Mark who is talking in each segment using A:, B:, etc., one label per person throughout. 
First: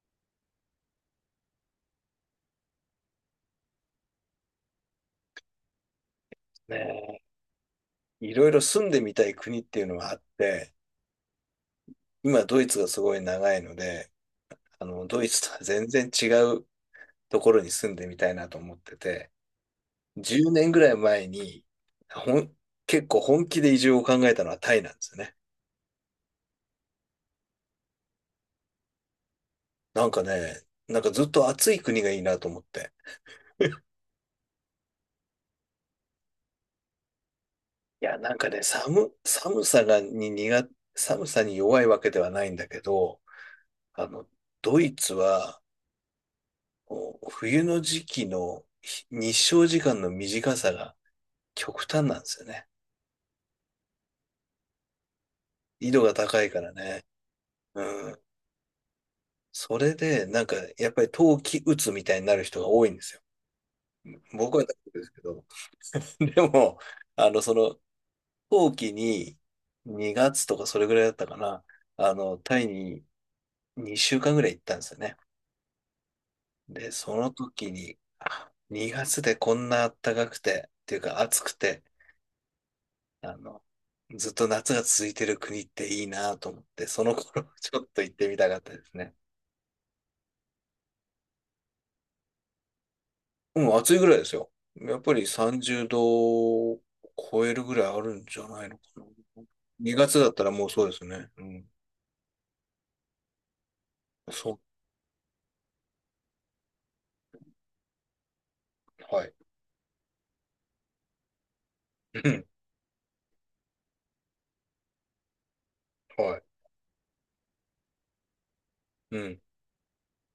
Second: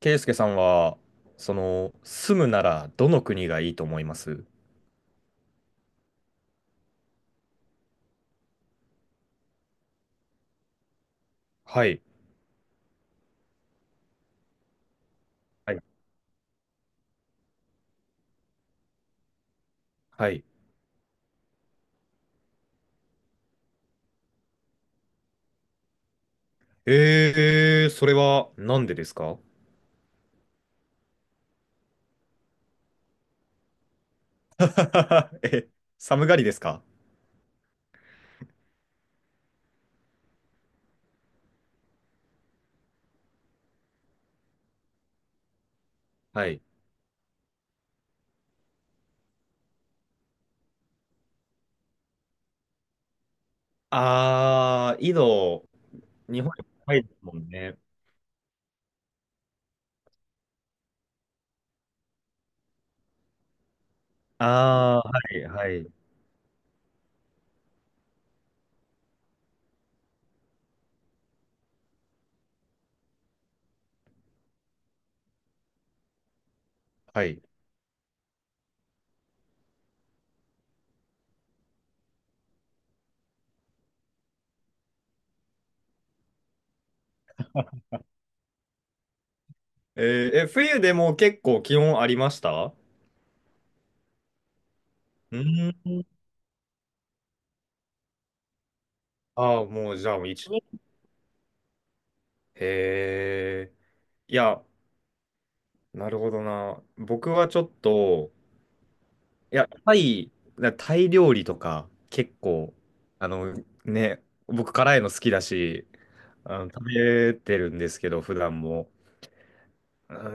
A: ケイスケさんは、住むならどの国がいいと思います？
B: ねえ、いろいろ住んでみたい国っていうのはあって、
A: はい。
B: 今ドイツがすごい長いので、あの、ドイツとは
A: はい。
B: 全然違うところに住んでみたいなと思ってて、
A: はい。
B: 10年ぐらい前に、ほん、結構本気で移住を考えたのはタイなんですよね。
A: それはなんでですか？
B: なんかね、なんかずっと暑い国がいいなと思って。
A: え、寒がりですか？
B: いや、なんかね、寒さに弱いわけではないんだけど、あの、ドイツは
A: はい。
B: こう冬の時期の日照時間の短さが極端なんですよね。
A: あー、緯度、
B: 緯度が
A: 日
B: 高
A: 本
B: い
A: よ
B: か
A: り
B: ら
A: 高い
B: ね。
A: ですもんね。
B: うん。それで、なんか、やっぱり冬季うつみたいになる人が多いんですよ。僕は大丈夫
A: あ
B: で
A: ー、
B: すけ
A: はい、
B: ど。
A: はい。
B: でも、あの、その、冬季に2月とかそれぐらいだったかな。あの、タイに2週間ぐらい行ったんですよね。で、そ
A: は
B: の
A: い。
B: 時に、あ2月でこんな暖かくて、っていうか暑くて、あの、ずっと夏が続いてる国っていいなと思って、その頃 ちょっと行ってみたかったですね。
A: え、冬でも結構気温ありました？う
B: うん、暑いぐらいですよ。やっぱり
A: ー
B: 30度
A: ん。
B: を超えるぐらいあるんじゃないのかな。
A: あー、もう
B: 2
A: じゃ
B: 月
A: あもう
B: だったら
A: 一年。
B: もうそうですね。うん。
A: へー。い
B: そ
A: や、なるほどな。僕はちょっと、
B: う、はい。
A: いや、タイ、タイ料理とか、
B: う
A: 結
B: ん、
A: 構、あの、ね、僕辛いの好きだし、
B: はい。
A: 食べてるんですけど、普段も。うん。
B: うん。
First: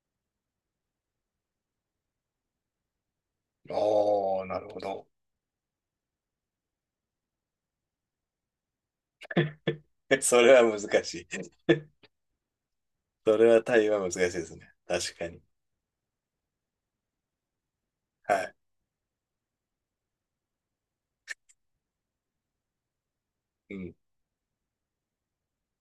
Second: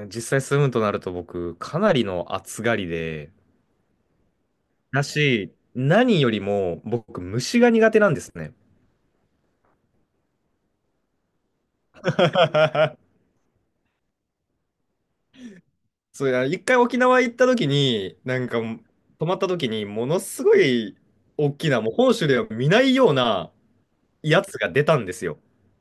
A: 実際住むとなると僕、かなりの暑がりで、
B: ああ、なるほ
A: だ
B: ど。
A: し、何よりも僕、虫が苦手なんですね。
B: それは難しい。それは対話は難しいですね。確かに。
A: そういや、一回沖縄行った時に、
B: は
A: なん
B: い。
A: か、泊まった時に、ものすごい大きな、もう本州では見ないような
B: うん。
A: やつが出たんですよ。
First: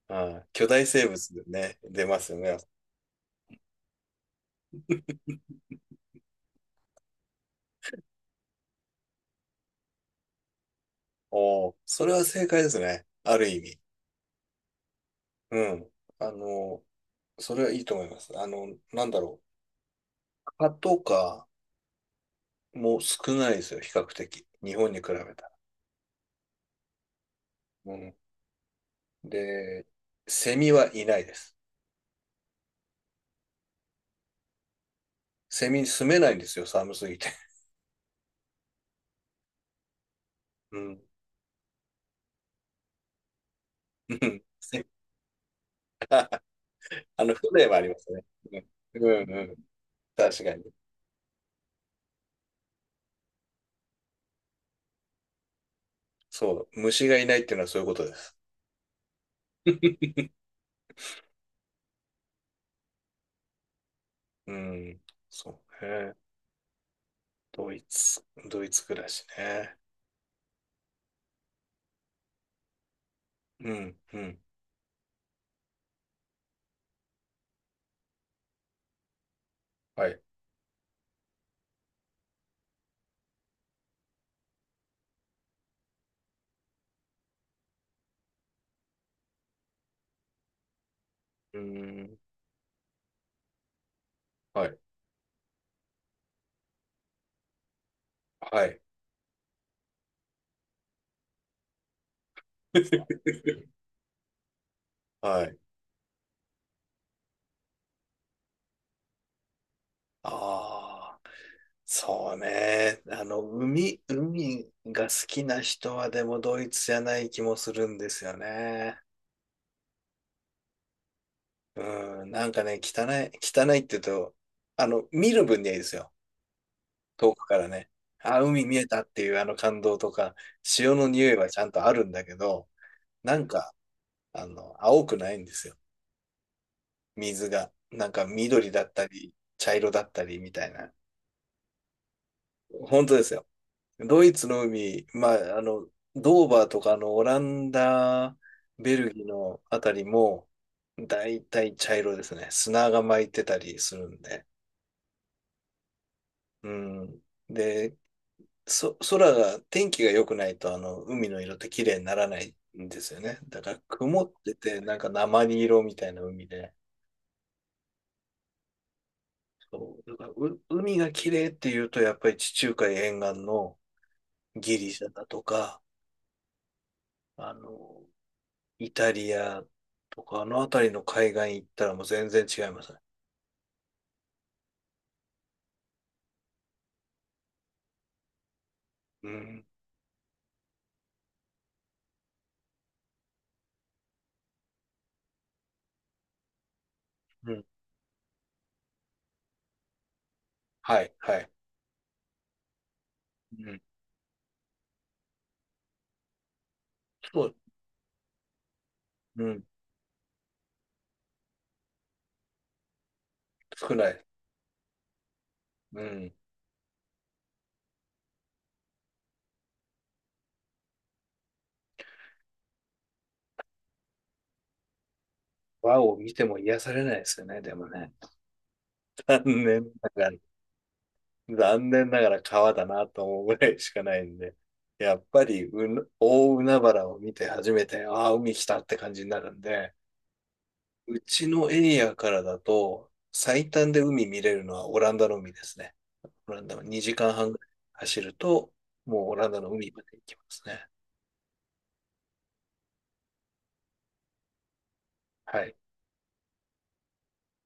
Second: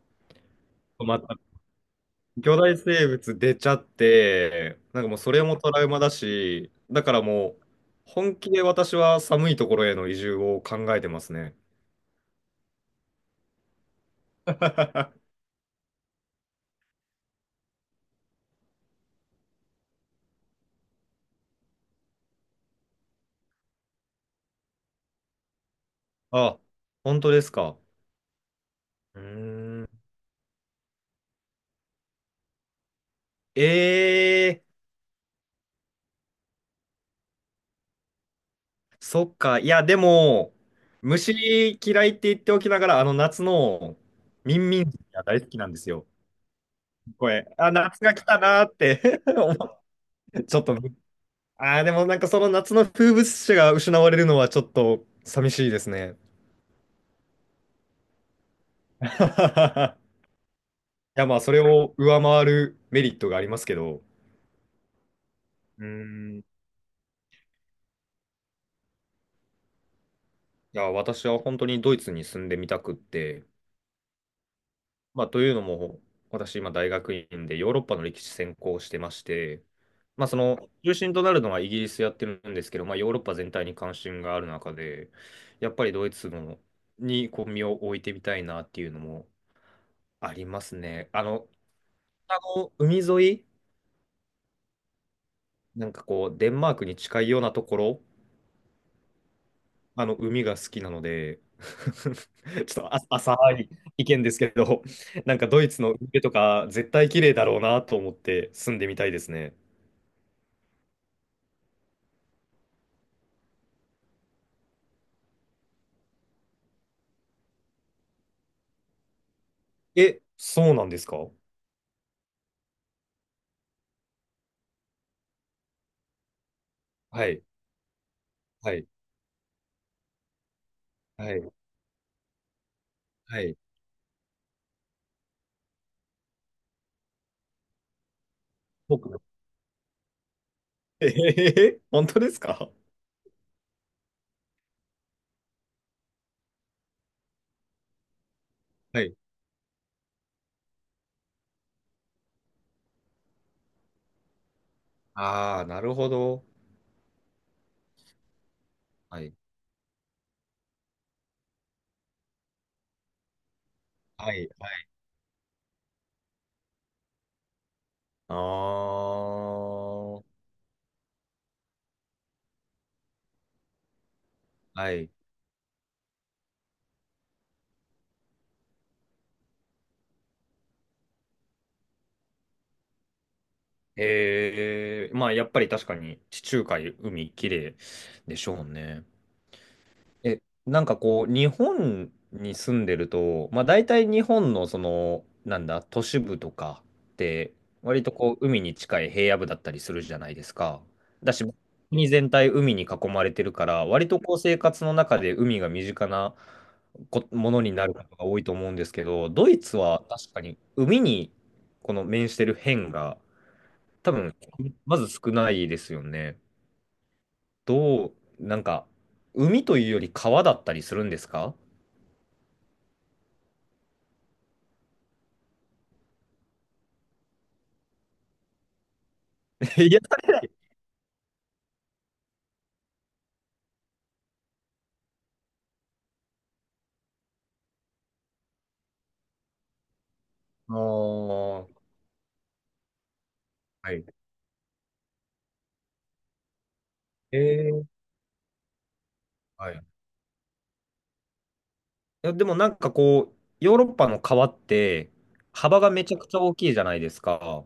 B: ああ、巨大
A: 泊
B: 生
A: ま
B: 物
A: っ
B: で
A: た
B: ね、出ますよ
A: 巨
B: ね。
A: 大生物出ちゃって、なんかもうそれもトラウマだし、だからもう本気で私は寒いところへの移住を考えてますね。
B: おお、それは正解ですね。ある意味。うん。あの、それはいいと思います。あの、なんだろう。蚊とかも少ないですよ、比較的。日本に比べたら。
A: あ、本当ですか。
B: うん。
A: うー
B: で、
A: ん。
B: セミはいないです。
A: え
B: セミ住めないんですよ、寒すぎて。
A: そっか。いや、でも、
B: うん。うん。
A: 虫嫌いって言っておきながら、あの夏の ミンミ
B: せ
A: ンが大好きなんですよ。
B: あ
A: こ
B: の、
A: れ、
B: 風情
A: あ、
B: はありま
A: 夏
B: す
A: が
B: ね。
A: 来たなーっ
B: うん。
A: て
B: う んうん。
A: 思う
B: 確か
A: ちょっ
B: に。
A: と、あー、でもなんかその夏の風物詩が失われるのはちょっと寂しいですね。
B: そう。虫がいないっていうのはそういうことです。
A: い や、まあ、それを上回るメリットがありますけど、
B: うん。そう
A: うー
B: ね。
A: ん、い
B: ドイツ、ドイツ暮らしね。
A: や、私は本当にドイツに住んでみたくって、
B: うん。うん。
A: まあ、というのも、私、今、大学院でヨーロッパの歴史専攻してまして、
B: はい。
A: まあ、中心となるのはイギリスやってるんですけど、まあ、ヨーロッパ全体に関心がある中で、やっぱりドイツのにこう身を置いてみたいなっていうのもありますね。あの、
B: うん。
A: あの海沿い、
B: はい。
A: なんかこう、デンマークに近いようなところ、
B: はい。
A: 海が好きなので、ちょっと浅い意見ですけど、なん
B: は
A: か
B: い。
A: ドイツの海とか絶対綺麗だろうなと思って住んでみたいですね。
B: ああ、そうね。あの、海、海が好きな人はでもドイツじゃない気もするんですよね。
A: え、そうなんですか？
B: うん、なんかね、汚い、汚いって言うと、あの、見る分にはいいですよ。
A: は
B: 遠
A: い、
B: くからね。あ、海
A: は
B: 見え
A: い、
B: たっていうあの感動とか、潮の匂
A: は
B: いは
A: い、
B: ちゃんとあるんだけど、な
A: は
B: ん
A: い。
B: か、あの、青くないんですよ。水が。なんか緑だった
A: 僕の
B: り、茶色だったりみたいな。
A: え本当ですか？
B: 本当ですよ。ドイツの海、まあ、あの、ドーバーとか、あの、オランダ、ベ
A: は
B: ル
A: い。
B: ギーのあたりも、だいたい茶色ですね。砂が巻いてたりするんで。
A: ああ、なるほど。
B: うん。で、
A: は
B: 空
A: い、
B: が、天気が良くないと、あの、海の色って綺麗にならないんですよね。だから、曇
A: は
B: っ
A: い、
B: て
A: は
B: て、
A: い。
B: なんか鉛色みたいな海で。
A: あ
B: そう。
A: あ、
B: だ
A: は
B: から、海が綺麗っていうと、やっぱり地中海沿岸のギリシ
A: い。
B: ャだとか、あの、イタリアとか、あの辺りの海岸行ったらもう全然違いますね。
A: まあやっぱり確かに地中海、海、綺麗でしょうね。
B: うん。
A: え、なんかこう、日本に住んでると、まあ大体日本のその、なんだ、都市部とかっ
B: う
A: て、
B: ん。
A: 割とこう、海に近い平野部だったりするじゃないですか。
B: はい、
A: だ
B: は
A: し、
B: い。
A: 国全体海に囲まれてるか
B: うん。
A: ら、割とこう、生活の中で海が身近なこ
B: そ
A: も
B: う。
A: のになることが多いと思うんですけど、
B: う
A: ドイ
B: ん。
A: ツは確かに海にこの面してる辺が、
B: 少な
A: 多
B: い。
A: 分、まず少ないです
B: う
A: よ
B: ん。
A: ね。どう、なんか、海というより川だったりするんですか？
B: 和を見ても癒されないですよね、でもね。残念
A: 癒
B: な
A: さ
B: がら、
A: れない。
B: 残念ながら川だなと思うぐらいしかないんで。やっぱり大海原を見て初めて、ああ、海来たって感じになるんで、
A: ああ、
B: うち
A: は
B: のエリアからだと、最短で
A: い。
B: 海見れるのはオランダの海ですね。オランダは2時
A: え
B: 間半ぐらい
A: ー
B: 走ると、もうオランダの
A: はい。い
B: 海まで行きますね。
A: や、でもなんかこう、ヨーロッパの川って、
B: はい。
A: 幅がめちゃくちゃ大きいじゃないですか。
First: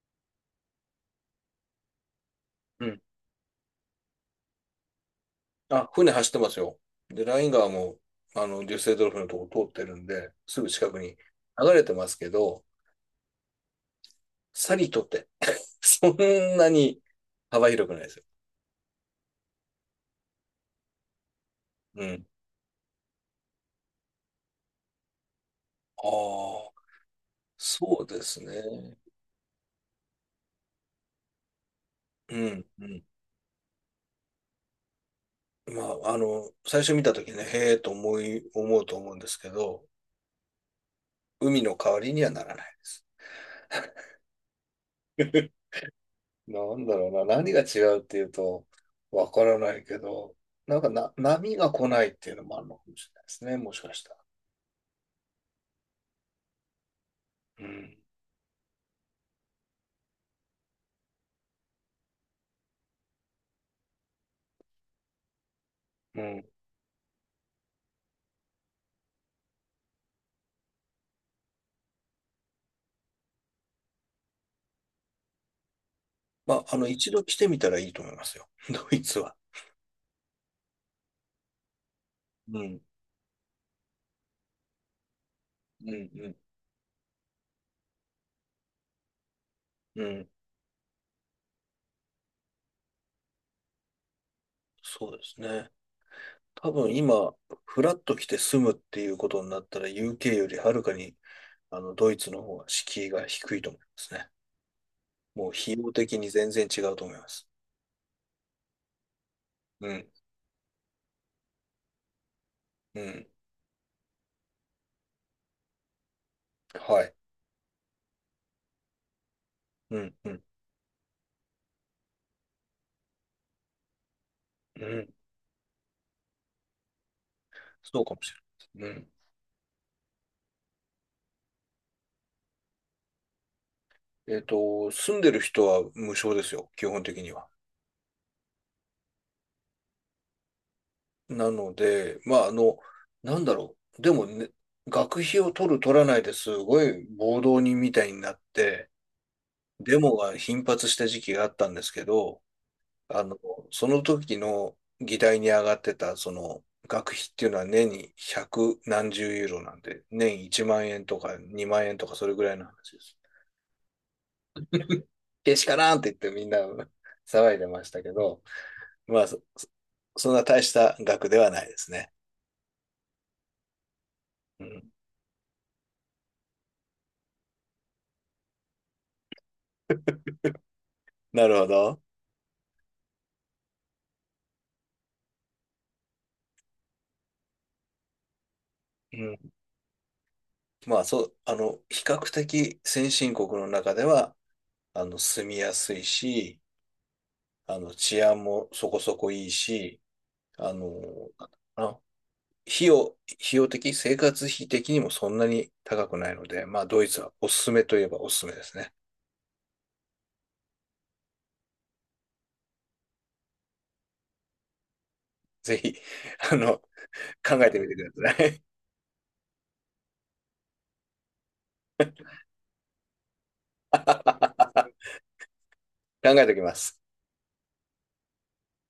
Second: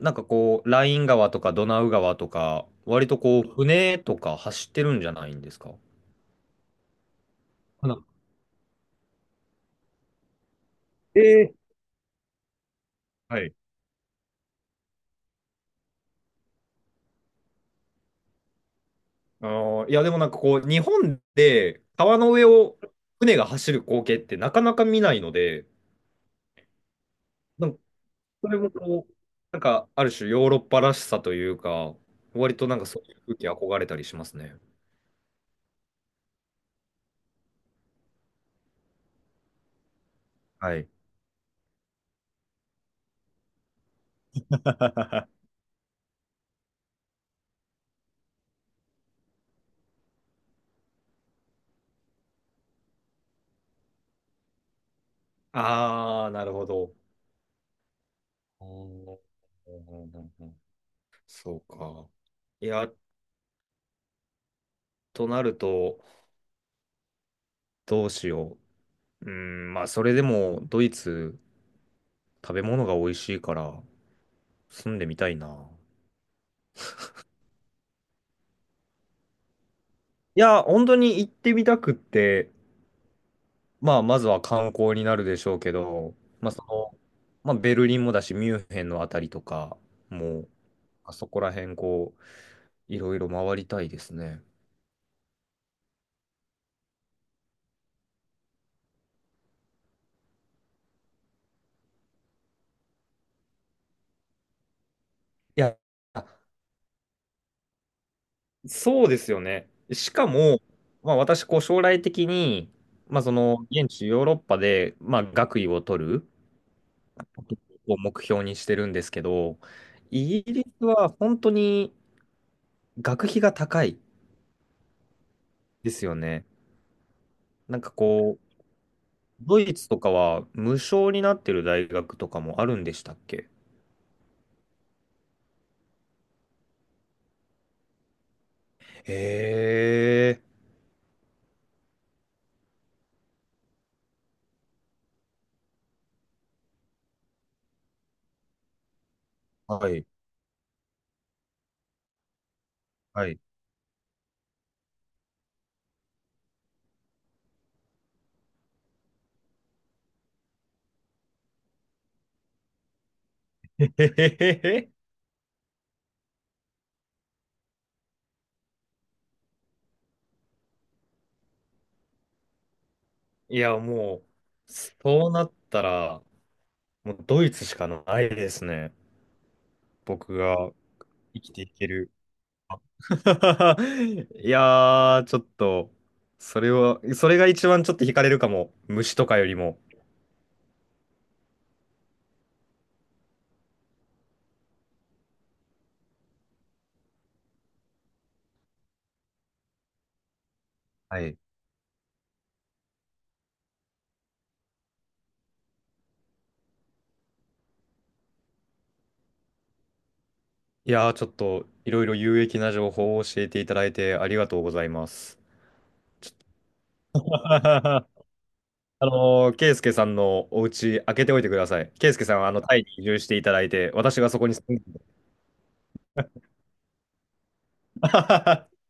A: なんかこう、ライン川とかドナウ川とか、
B: うん。
A: 割とこう、船とか走ってるんじゃないんですか？
B: あ、船走ってますよ。で、ライン川
A: か
B: も、
A: な。
B: あの、デュッセルドルフのとこ通ってるんで、すぐ近くに
A: えー
B: 流れてますけど、
A: はい。
B: さりとって そんなに幅広くないですよ。
A: いや、でもなんかこう、日本で
B: う
A: 川
B: ん。
A: の上を船が走る光景ってなかなか見ないので、
B: ああ、
A: なんか
B: そうです
A: それも
B: ね。
A: こう、なんか、ある種ヨーロッパらしさというか、
B: う
A: 割
B: ん、
A: となん
B: う
A: かそ
B: ん。
A: ういう風景憧れたりしますね。
B: まあ、あの、最初見たときね、へえと思うと思うんですけど、
A: はい。
B: 海の代わりにはならないです。なんだろうな、何が違うっていうと、わからないけど、なんかな、波が来ないっていうのもあるのかもしれないですね、もしかしたら。
A: ああ、なるほど。
B: うん。
A: うんうんうんうん、そうか。いや、となると、
B: うん。
A: どうしよう。うん、まあ、それでも、ドイツ、食べ物が美味しいから、住んでみたいな。
B: まあ、あの、一度来てみたらいいと思いますよ、ドイツは。
A: いや、本当に行ってみたくって、
B: うん。
A: まあ、まずは観光になるでしょうけ
B: う
A: ど、
B: ん、
A: まあ、まあ、ベルリンもだし、ミュンヘンのあたりとか、
B: うん、うん。
A: もう、あそこら辺、こう、いろいろ回りたいですね。
B: そうですね。多分今、フラッと来て住むっていうことになったら、UK よりはるかに、あの、ドイツの方が敷居が低いと思いますね。もう
A: い
B: 費
A: や、
B: 用的
A: あ、
B: に全然違うと思います。
A: そうですよね。
B: うん、
A: しかも、まあ、私、こう、将来的に、
B: う
A: まあ、
B: ん。
A: 現地ヨーロッパで、まあ、学位を取る
B: はい。
A: を目標にしてるんですけど、
B: うん、う
A: イ
B: ん、
A: ギリスは本当に学費が高い
B: うん。
A: ですよね。なんか
B: そうかもし
A: こう、
B: れない。うん。
A: ドイツとかは無償になってる大学とかもあるんでしたっけ？
B: えっと、住んでる人は無償ですよ、基本的には。
A: ええ、
B: なので、まあ、あの、なんだろう。でもね、学費を取る取らないですごい暴動人みたいになって、
A: は
B: デ
A: い。
B: モが頻発した時期があったんですけど、あ
A: は
B: の、
A: い。
B: その時の議題に上がってた、その、学費っていうのは年に百何十ユーロなんで、年1万円とか2万円とかそれぐらいの話です。
A: へへへへ。
B: けしからんって言ってみんな 騒いでましたけど、まあ、そんな大した額ではないですね。
A: いや、も
B: う
A: う、
B: ん。
A: そうなったら、もうドイツしかないですね。僕が生
B: な
A: き
B: る
A: て
B: ほ
A: いけ
B: ど。
A: る。いやー、ちょっと、それは、それが一番ちょっと惹かれるかも。虫
B: う
A: と
B: ん。
A: かよりも。
B: まあ、そう、あの、比較的先進国の中では、あの、住みやすいし、あの、治安もそこそこいいし、あの、なんだ
A: はい。
B: ろうな費用、費用的、生活費的にもそんなに高くないので、まあ、ドイツはおすすめといえばおすすめですね。
A: いやー、ちょっと、いろいろ有益な情報を教えていただいてありがとうございます。
B: ぜひ、あの、考えてみて ください。
A: ケイスケさんのお家開けておいてください。ケイスケさんはあのタイに移住していただいて、私がそこに住んで。
B: 考えておきます。